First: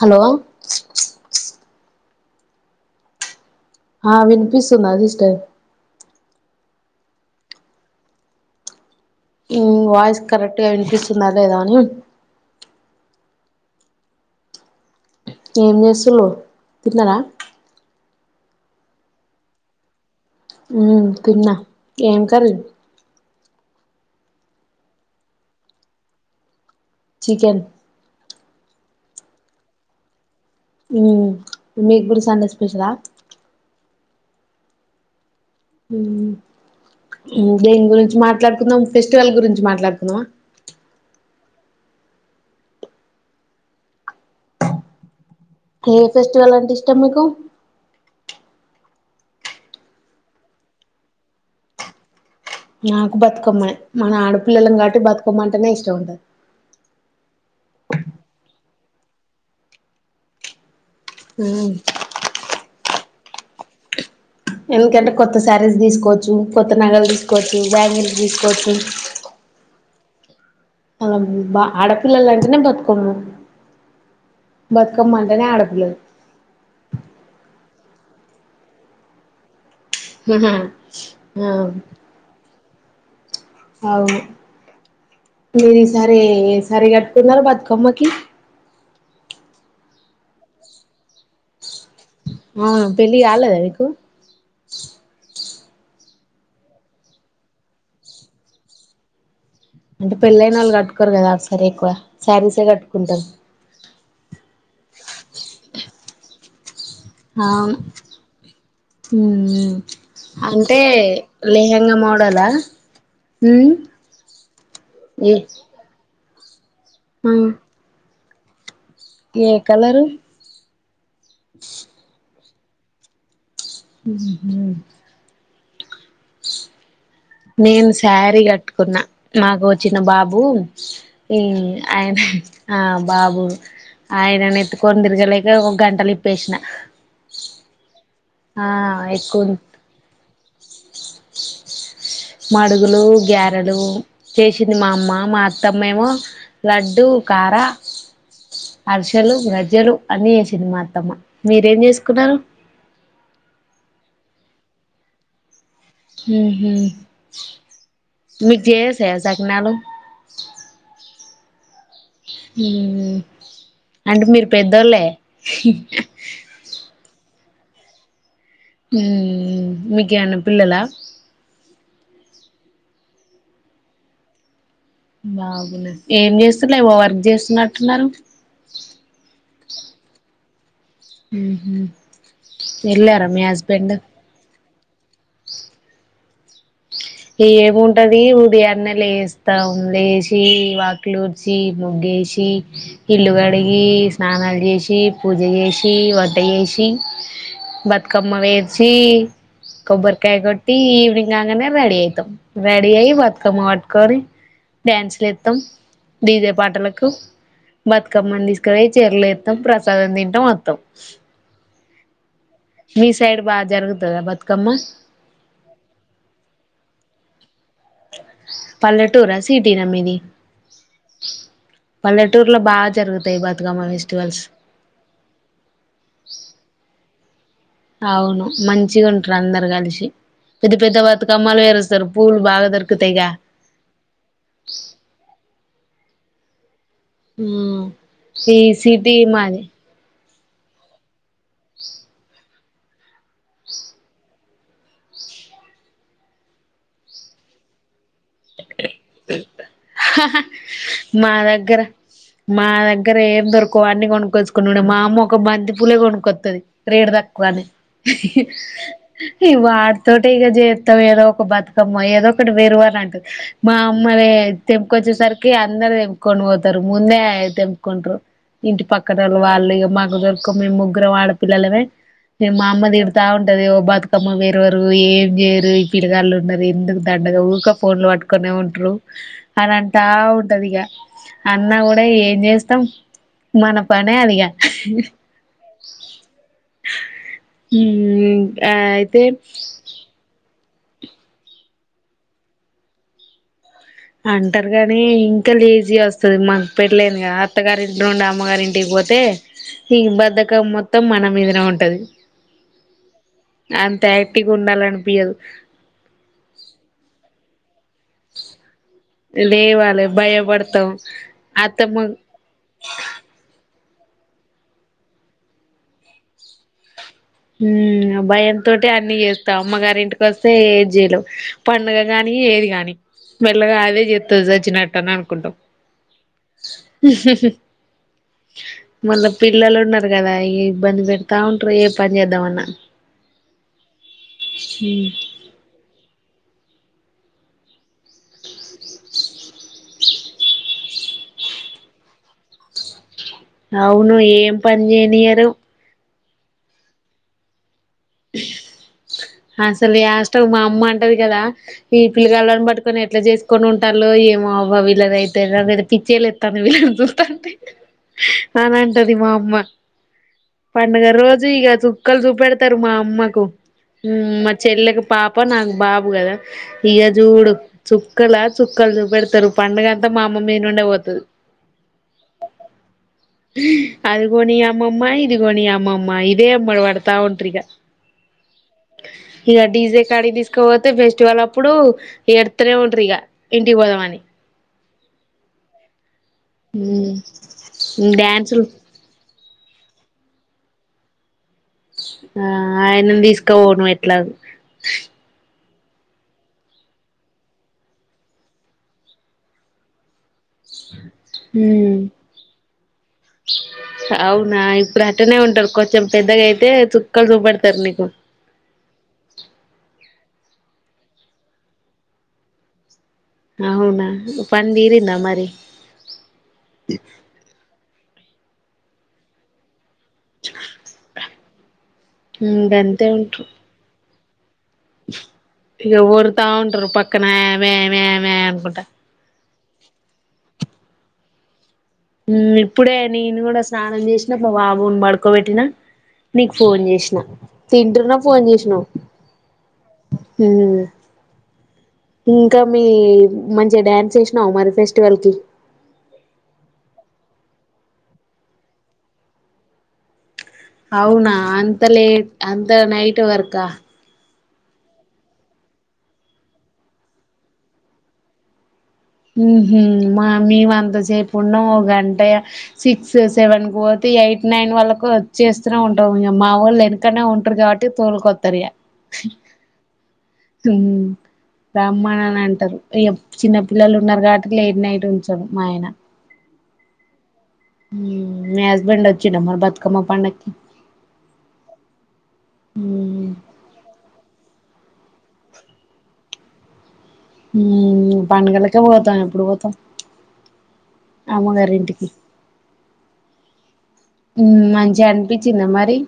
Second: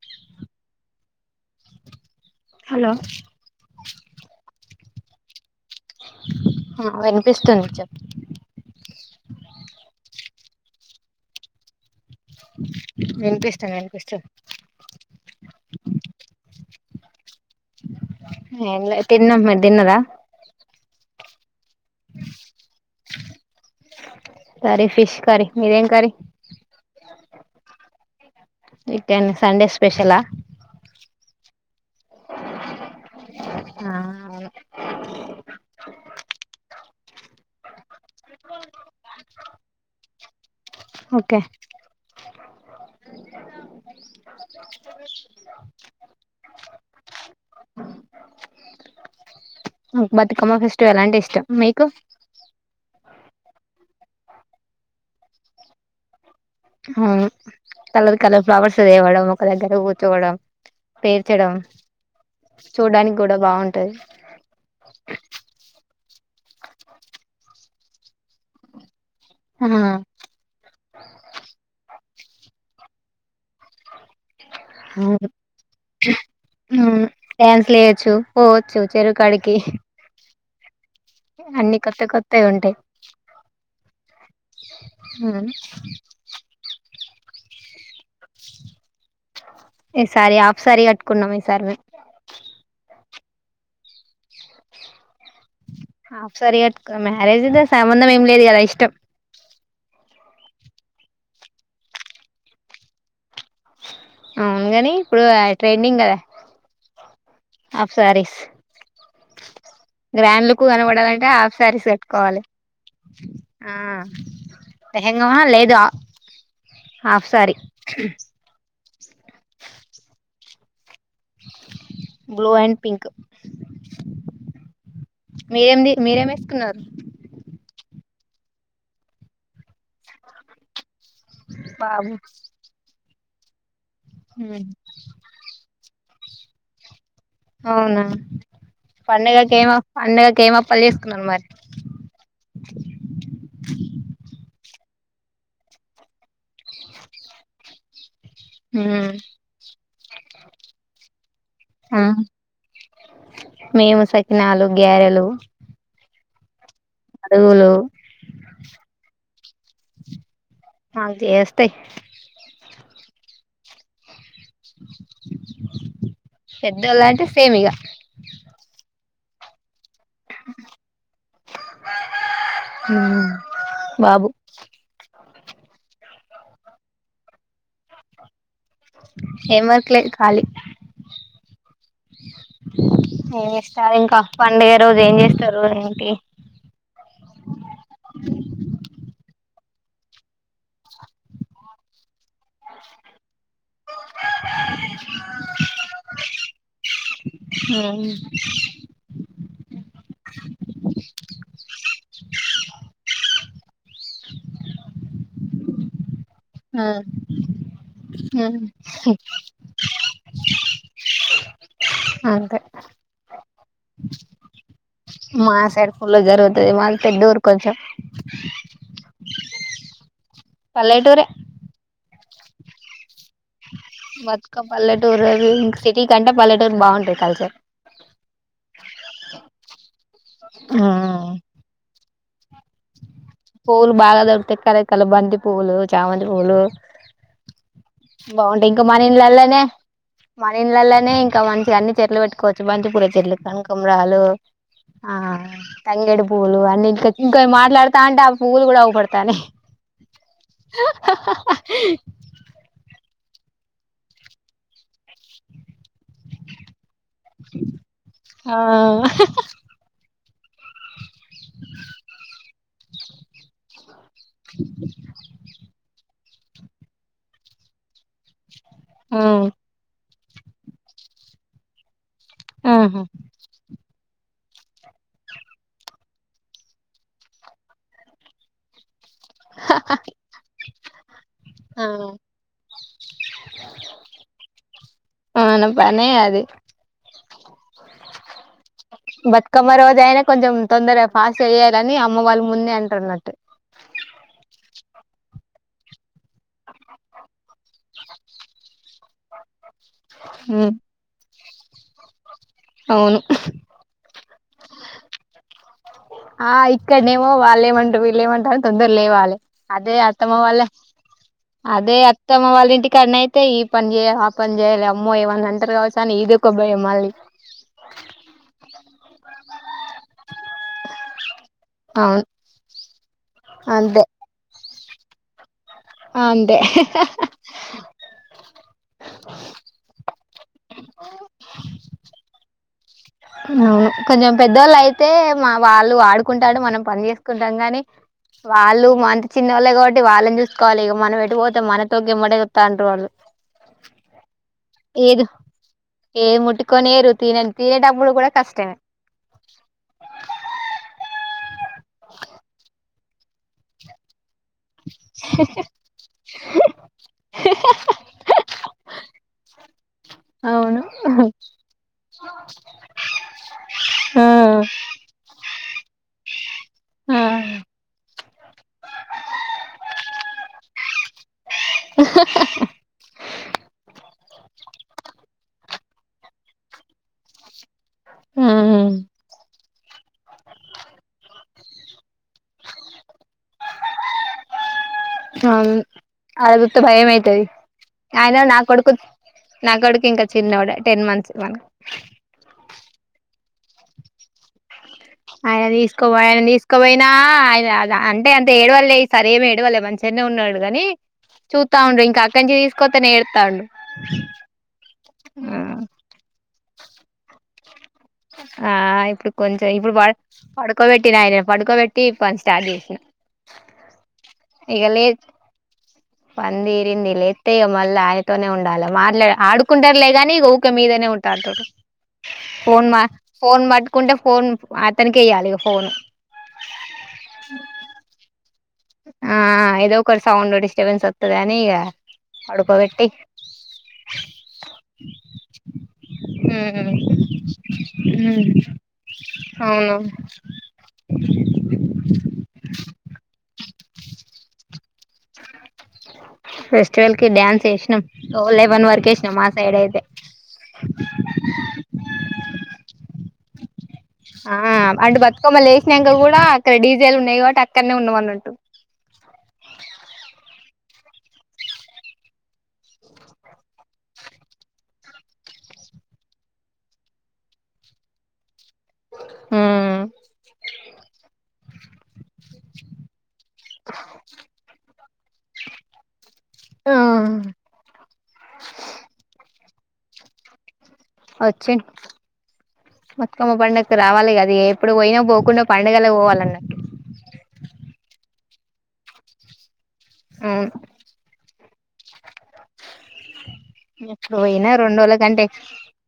Hello [inaudible] hello ఆ వినిపిస్తున్నది ఇష్టే ఆ వినిపిస్తుంది చెప్పు నీ వాయిస్ కరెక్ట్ గా వినిపిస్తుందా లేదా అని ఎంత ఇష్టం ఎంత ఇష్టం ఏం చేస్తుర్రు తిన్నారా ఎం లేదు తిన్నమ్ మీరు తిన్నరా ఉ తిన్న ఏం కర్రి సరే ఫిష్ కరీ మీదేం curry chicken weekend Sunday special ఉమ్ ఆ అలాగే బెంగుల్ మాట్లాడుకుందాం ఫెస్టివల్ గురించి మాట్లాడుకుందామా [inaudible] ఓకే ఏ ఫెస్టివల్ అంటే ఇష్టం మీకు బతుకమ్మ ఫెస్టివల్ అంటే ఇష్టం మీకు నాకు బతుకమ్మనే మనం ఆడపిల్లలం కాబట్టి బతుకమ్మ అంటేనే ఇష్టం ఉంటది ఉ కలర్ కలర్ ఫ్లవర్స్ తేవడం ఒక దగ్గర కూర్చోవడం పేర్చడం మ్మ్ చూడ్డానికి కూడా బావుంటది ఎందుకంటే కొత్త శారీస్ తీసుకోవచ్చు కొత్త నగలు తీసుకోవచ్చు బ్యాంగిల్స్ తీసుకోవచ్చు ఆ అలా బా ఆడ పిల్లలంటనే బతుకమ్మ బతుకమ్మ అవును అంటేనే ఆడపిల్లలు అవును ట్రాన్స్‌లేట్ చో పోవోచ్చు చెరువ్ కాడికి అన్ని కొత్త కొత్తయి ఉంటాయి [inaudible] అవు మీది సరే సరిగా వెళ్లేరా బతుకమ్మకి ఈసారి హాఫ్ శారీ కట్టుకున్నాం ఈ సారి ఆ పెళ్ళి కాలేదా మీకు హాఫ్ శారీ గట్టుకున్నాం మ్యారేజ్ లో సంబంధం ఏం లేదు ఇలా ఇష్టం అంటే పెళ్ళైన వాళ్ళు కట్టుకోరు కదా హాఫ్ శారీ ఎక్కువ శారీసే కట్టుకుంటారు అవును గాని ఇప్పుడు ట్రైనింగ్ కదా అవును ఆఫ్ సారీస్ ఉమ్ గ్రాండ్ లుక్ అంటే కనపడాలంటే ఆఫ్ సారీస్ లెహంగా కట్టుకోవాలే మోడలా ఉమ్ ఏ అహంగమా లేదు హ హాఫ్ ఆ శారి ఏ కలరు బ్లూ అండ్ పింక్ హు హు మీరేమిది మీరేమి వేసుకున్నారు నేను శారీ కట్టుకున్న మాకు ఒకచ్చిన బాబు ఈ అ బాబు ఆ బాబు ఆయన ని ఎత్తుకొని తిరగలేక ఒక గంటలో లేసిన అవునా ఆ ఎక్కువ పండగకి ఏమ పండగకి ఏం అప్పలు చేసుకున్నారు మరి మడుగులు గ్యారెలు చేసింది మా అమ్మ మా అత్తమ్మేమో లడ్డు కార హర్షలు గజ్జలు అన్ని చేసింది మా అత్తమ్మ మీరేం చేసుకున్నారు మేము సకినాలు గారెలు హు హు మీ జయస్త్యా సకినాలు మా కు జయస్తయి ఊ అంటే మీరు పెద్దోళ్ళే సేమిగా ఉ నీకేమన్నా పిల్లాల ఊ బాబు బాగున్నా ఏం చేస్తలే ఏవో వర్క్ చేస్తున్నట్టున్నారు ఎం వర్కులే ఖాళీ ఎల్లార మీ ఏం చేస్తారు హస్బెండ్ ఇంకా పండుగ రోజు ఏం చేస్తారు ఏంటి ఏముంటది ఉదియాన్నే లేస్తాం లేచి వాకులుడ్చి ముగ్గేసి ఇ ఇల్లు కడిగి స్నానాలు చేసి పూజ చేసి వంట చేసి బతుకమ్మ పేర్చి కొబ్బరికాయ కొట్టి ఈవనింగ్ ఆంగనే బాడి అయిది రెడీ అయి బతుకమ్మ పటుకొని డ్యాన్స్లు ఇస్తాం ఆ డీజేపాటలకు బతుకమ్మని తీసుకు చీరలు వస్తాం ప్ర ద తింటా మొత్తం అకా మీ సాైడ్ బజారగు త బతుకమ్మా మా సైడ్ ఫుల జరుగుతుది మాళ పెద్దఊరు కొంచెం రా సిటీ నమ్మీది పల్లెటూర పల్లెటూరులో బాగా జరుగుతుంది మతుకం పల్లెటూరు ఇం సిటీ కంటే పల్లెటూరు బాగుంటుంది కాల్ స అవును మంచిగా ఉంటారు అందరు కలిసి పెద్ద పెద్ద బతుకమ్మలు వేరేస్తారు పూల్ బా పోోలు బాగా ద తె కరకల్ బంద పూలు చామంతి పూలు ఈ మన సిటీ ఇండ్లల్లనే మాది మన ఇళ్లలోనే ఇంకా మంచి అన్ని చెర్లు పెట్టుకోవచ్చు మంచి పూర చెర్లు కనుకుమరాలు ఆ తంగేడి పూలు అన్ని ఇంకా మాట్లాతా అంటే ఆ పు్వులు కూడా అవుపడతానయి మా దగ్గర మా దగ్గర దగ ఏం దొరకో అన్ని కొనుక్కోచ్చున్నాండి మా అమ్మ ఒక మంతి పూలే కొనుక్కొ కది రేడు తక్కువనే ఆ ఈ వాడుతో చేస్తాం ఏదో ఒక బతుకమ్మ ఏదో ఒకటి వేరు అని అంటది బా మమ్మల్ తెంకొచ్చేసరికి అందరు తె కకం పోతారు ముందే తెంకొు ఇంటి ఆ పక్కన వాళ్ళు మాకు ద మేము ముగ్గురుం ఆడపిల్లలమే మా అమ్మ ఆహా దిడుతా ఉంటది ఓ బతుకమ్మ వే రు ఏం చేయరు ఈ పిల్లగాళ్లు ఉన్నారు ఎందుకు దండగా ఊ ఫోన్ లో పట్టు అక్కనే ఉంట్రరు అని అంటా ఉంటది ఇక అన్నా ఆ కూడా ఏం చేస్తాం మన పనే అదిక మన పనే అది హ బతుకమ్మ రోజయినా కొంచెం తొందరగా ఫాస్ట్ చేయాలని అమ్మ వాళ్ళు ముందే అంటున్నట్టు అంటారు కానీ ఇంకా లేజీ వస్తది మకు పెల్లిందిగా త్తగార ఇంటి ఉం అమ్గారి ఇంటికి పోతే తే హి బద్దకం మొత్తం మన మీద ఆ ఉంటది అవును టిిగుండాల అనిపీయదు వాల్లే మంట వీల్లేమంట తొందర లేవాలి అదే లేవాలి అత్తమ్మ వాళ్ళ భయపడతాం అదే అత్తమ్మ వాళ్ళ ఇంటికన్నాయితే ఈ ఈ పని చేయాలి ఆ పని చేయాలి అమ్మో ఏమన్నా అంటర్ కావచ్చు అని ఇదొక భయం మళ్ళీ హ్మ్ ఆ భయంతోటే అన్ని చేత్తా అమ్మగారి ఇంటికి వస్తే ఏది చేయలేం పండుగ అవును కాని ఏది గాని మెల్లగా అదే అంతే చేస్తది సచ్చినట్టు తని అనుకుంటాం అంతే మళ్ళా పిల్లలు ఉన్నారు కదా ఈ బంద్ పెడతా ఉంట్రు ఏ పని చేద్దామన్నా అవును కొంచెం పెద్దోళ్ళు అయితే మా వాళ్ళు ఆడు కుంటాడు మనం పని చేసుకుంటాం కాని వాళ్ళు మనంత చిన్నోళ్ళే కాబట్టి వాళ్ళని చూసుకోవాలి ఇగ మనం ఎటుపోతే మనతోక గిమ్మటే వత్తాండ్రు వాళ్ళు అవును ఏం పని ఏది చేయనీయరు ఏ ముట్టుకోనినీయరు తిన తినేటపుడు అసలు యాష్టకు మా అమ్మ అంటది గదా ఈ పిల్లగాళ్ళని పట్కొని ఎట్లా చేసుకొని ఉంటాలో ఏమో మావవీళ్లదైతే నా పిచ్చేలేత్తం మిమల్ని చూస్తంటే అని అంటది మా అమ్మ అవును పండగ రోజు ఇక చుక్కలు చూపెడత్ తరు మా అమ్మకు ఆ హ్మ్ మా చెల్లెకు పాప నాకు బాబు గదా ఇగ ఆ చూడు చుక్కలా చుక్కలు చూపెడతరు పండగ అంతా మా అమ్మ మీద నుండే పోతది. అది కొనీ అమ్మమ్మ ఇది కొని అమ్మమ్మ ఇదే ఎమ్మట పడతా ఉం త్రిగ ఇగ డిజే కాడికి తీసుకపోతే ఫెస్టివల్ అప్ ఇప్పుడు ఏడుత్తనే ఉంటరు ఇక ఇంటికి పోదామని కాదు ఆడ జూత్తే భయమైతది అయిన నా డ్యాన్సులు కొడుకు నాకొడుకింకా చిన్నోడే టెన్ మంత్స్ వాన్ ఇక పోను ఎట్లా ఆయన తీసుకపో ఆయన తీసకపోయినా ఆయన అంటే అంత ఏడవలే ఈ సారేమి ఏడవలే మంచిగానే ఉన్నాడు గనీ చూత్తా ఉండు ఇంక అక్కడి నుంచి తీసుకొత్తేనే ఏడుత్తాండు ఇపుడు అట్టనే ఉంటారు కొంచెం పెద్ద అయితే చుక్కలు చూపడతారు నీకు ఆ ఇప్పుడు కొంచెం ఇప్పుడు వా పడుకోబెట్టి నాయన పడుకోబట్టి పని స్టార్ట్ చేసా అవునా పందిరిందా మరి పందీరింద లే ఎత్తయ మల్ళ ఆ ఉండాల మా ఆడుకుంటలే కానీ ఊక మీదనే ఉంటారు ఫోన్ మా ఫోన్ మట్కుంటే ఫోన్ అతనికి ఎయ్యాలి ఇగ ఫోన్ ఈగ వర్రత ఉంత్రు పక్కన వే వే వే అనుకుంట ఆ ఏదో ఒకర్ సౌండ్ డిస్టబెస్ వస్తుద అనినీ ఈగ ఇప్పుడే నేను కూడా స్నానం చేసినా మా బాబుని పడుకోబెట్టినా నీకు ఫోన్ చేసిన తింటున్నా ఫోన్ చేసినావు అవును ఇంకా మీ మంచిగా డ్యాన్స్ చేేసినావు మరి ఫెస్టివల్ కి ఫస్ట్వల్ కి డన్ వేసినాం లెవెన్ వరకు వేసినాం మా సైడ్ అయితే అవునా అంత లేట్ అంత నైట్ వర్కా ఆ అంట బతుకమ్మలు లేసినాయాంకలు కూడా అక్కడ డీజేల్ ఉన్నాయి కాబట్టి అక్కడనే ఉన్నాం అన్నట్టు హ్ం హు హ్ం మా మేమ అంతసేపు ఉన్నా ఓ గంట సిక్స్ సెవెన్ కు పోతే ఎయిట్ నైన్ వళ్ళకు వచ్చేస్తనే ఉంటాము ఇంక మా వాళ్ళు వెనకనే ఉంటారు కాబట్టి తోలుకొస్తారు ఇక ఆ హ బ్రాహ్మణ అంటారు చిన్నప్పు ఉన్నారు కాబట్టి లేదు నైట్ ఉంచదు మా ఆయన మ హస్బెండ్ వచ్చి నబ బ అకమ పండకి వచ్చిండ్ ఉమ్ బతుకమ్మ పండుగకు రావాలి కద ఏ ఇప్పుడు పోయినా పోకుండా పండడుగలా పోవాలగ ఇప్పుడే పోతాం ఎప్పుడు పోతాం అవును అమ్మగారిన్ అటిక ఎప్పుడు పోయినా రెండు మంచిగ రోజుల కంటే అనిపించిందా మరి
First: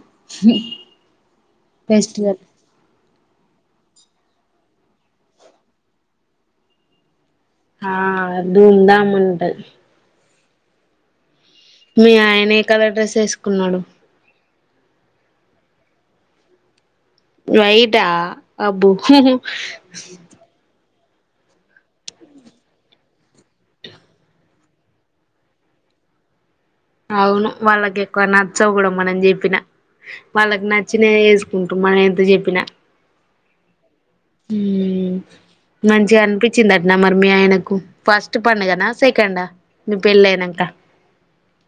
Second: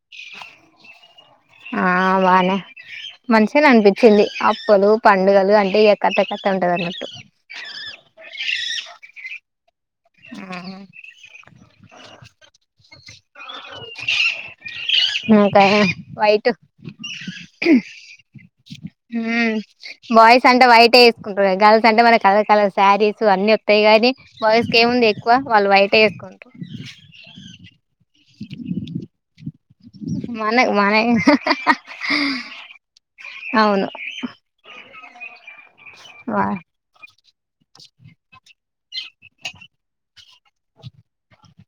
ఆ ఫెస్టివల్ బానే మంచిగనె అనిపి వచ్చింది అప్పులు పండుగలు అంటె ఎ కత్త ఎ కత్త ఉంటది అన్నట్టు హా ధూమ్ దామ్ ఉంటది ఆ మీ ఆయన ఏ కలర్ డ్రెస్ ఏసుకున్నాడు నాకా వైట్ వైట అబ్బు గల్స్ అంటె మన కలర్ కలర్ శారీస్ అన్ని వత్తాయి కాని బాయ్స్ ఇంకేముంది ఎక్కువ వాళ్లు వయటే ఎక్కువంది అవును వాళ్ళకి ఎక్కువ నచ్చవు కూడ మనం చెప్పిన మన వాళ్ళకి మన నచ్చిన వేసుకుంటు మన ఎంత చెప్పినా అవును హు మంచిగ అనిపించింది అటనా మరి మీ ఆయనకు ఫస్ట్ పండుగన సెకండా మీ పెళ్ళి అయినంక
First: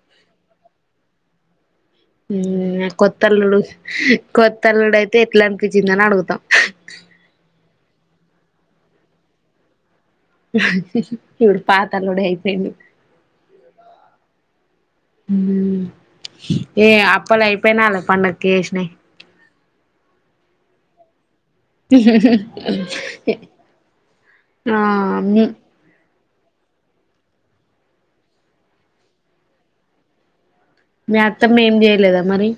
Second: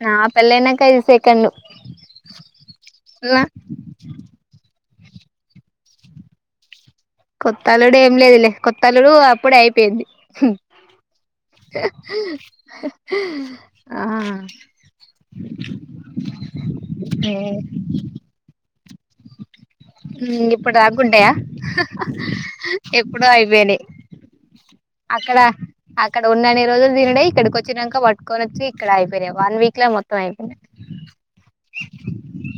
నా పెళ్లయినంక ఇది సెకండు హు కొత్తల్లుడ్లు కొత్తల్డు అయితె ఎట్లానిపించిందని అడుగుతాం కొత్త అల్లుడు ఏం లేదులె కొత్తల్లుడు అప్పుడె అయిపోయింది ఇవుడు పాతల్లుడె అయిపోయిండు ఆ హూ ఏ అప్పలేయిపోయిన అలా పండక్కేషణం కుంటయ అక్కడ ఆ అక్ ఇక్కడ ఉన్నన్ని రోజులు తినుడె ఇక్కడికి వచ్చినంక పట్టుకొని వచ్చి ఇక్కడైపోయినయి వన్ వీక్ లొ మొత్తం అయిపోయినాయి మీ అత్తమ్మ ఏం చేయలేద మరి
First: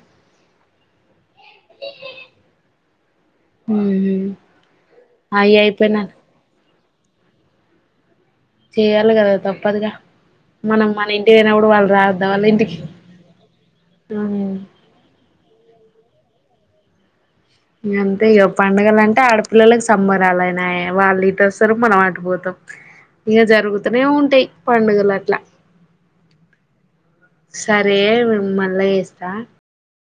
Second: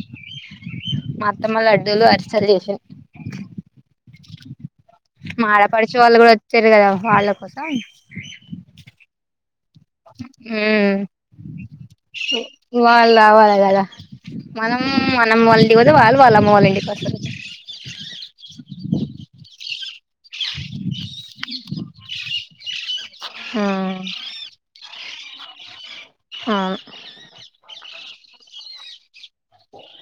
మా అత్తమ్మ లడ్డూలు అరిసెలు చేసింది హు అయి అయిపోయినంక పెరగదా వాళ్ళ కోసం చెయ్యాలి కదా తప్పు వాళ్ళు రావద్దా వాళ్ళ ఇంటికి ఉ వా వాళ్ రావాలి గదా మనం మనమ్మోల్ ఇంటికి పోతె అది వాళ్ వాళ్ళమ్మ వాళ్ళ ఇంటికి వస్తరు ఇంగంతె ఇగ పండగలంటె ఆడపిల్లలకి సంబరా వాళ్ళయినయి వాళ్ నీతో సం రు మనం ఆటుపోతాం ఇక ఆ జరుగుతూనే ఉంటాయి పండుగల లా ఆ మళ్ళా చేస్తా అఓ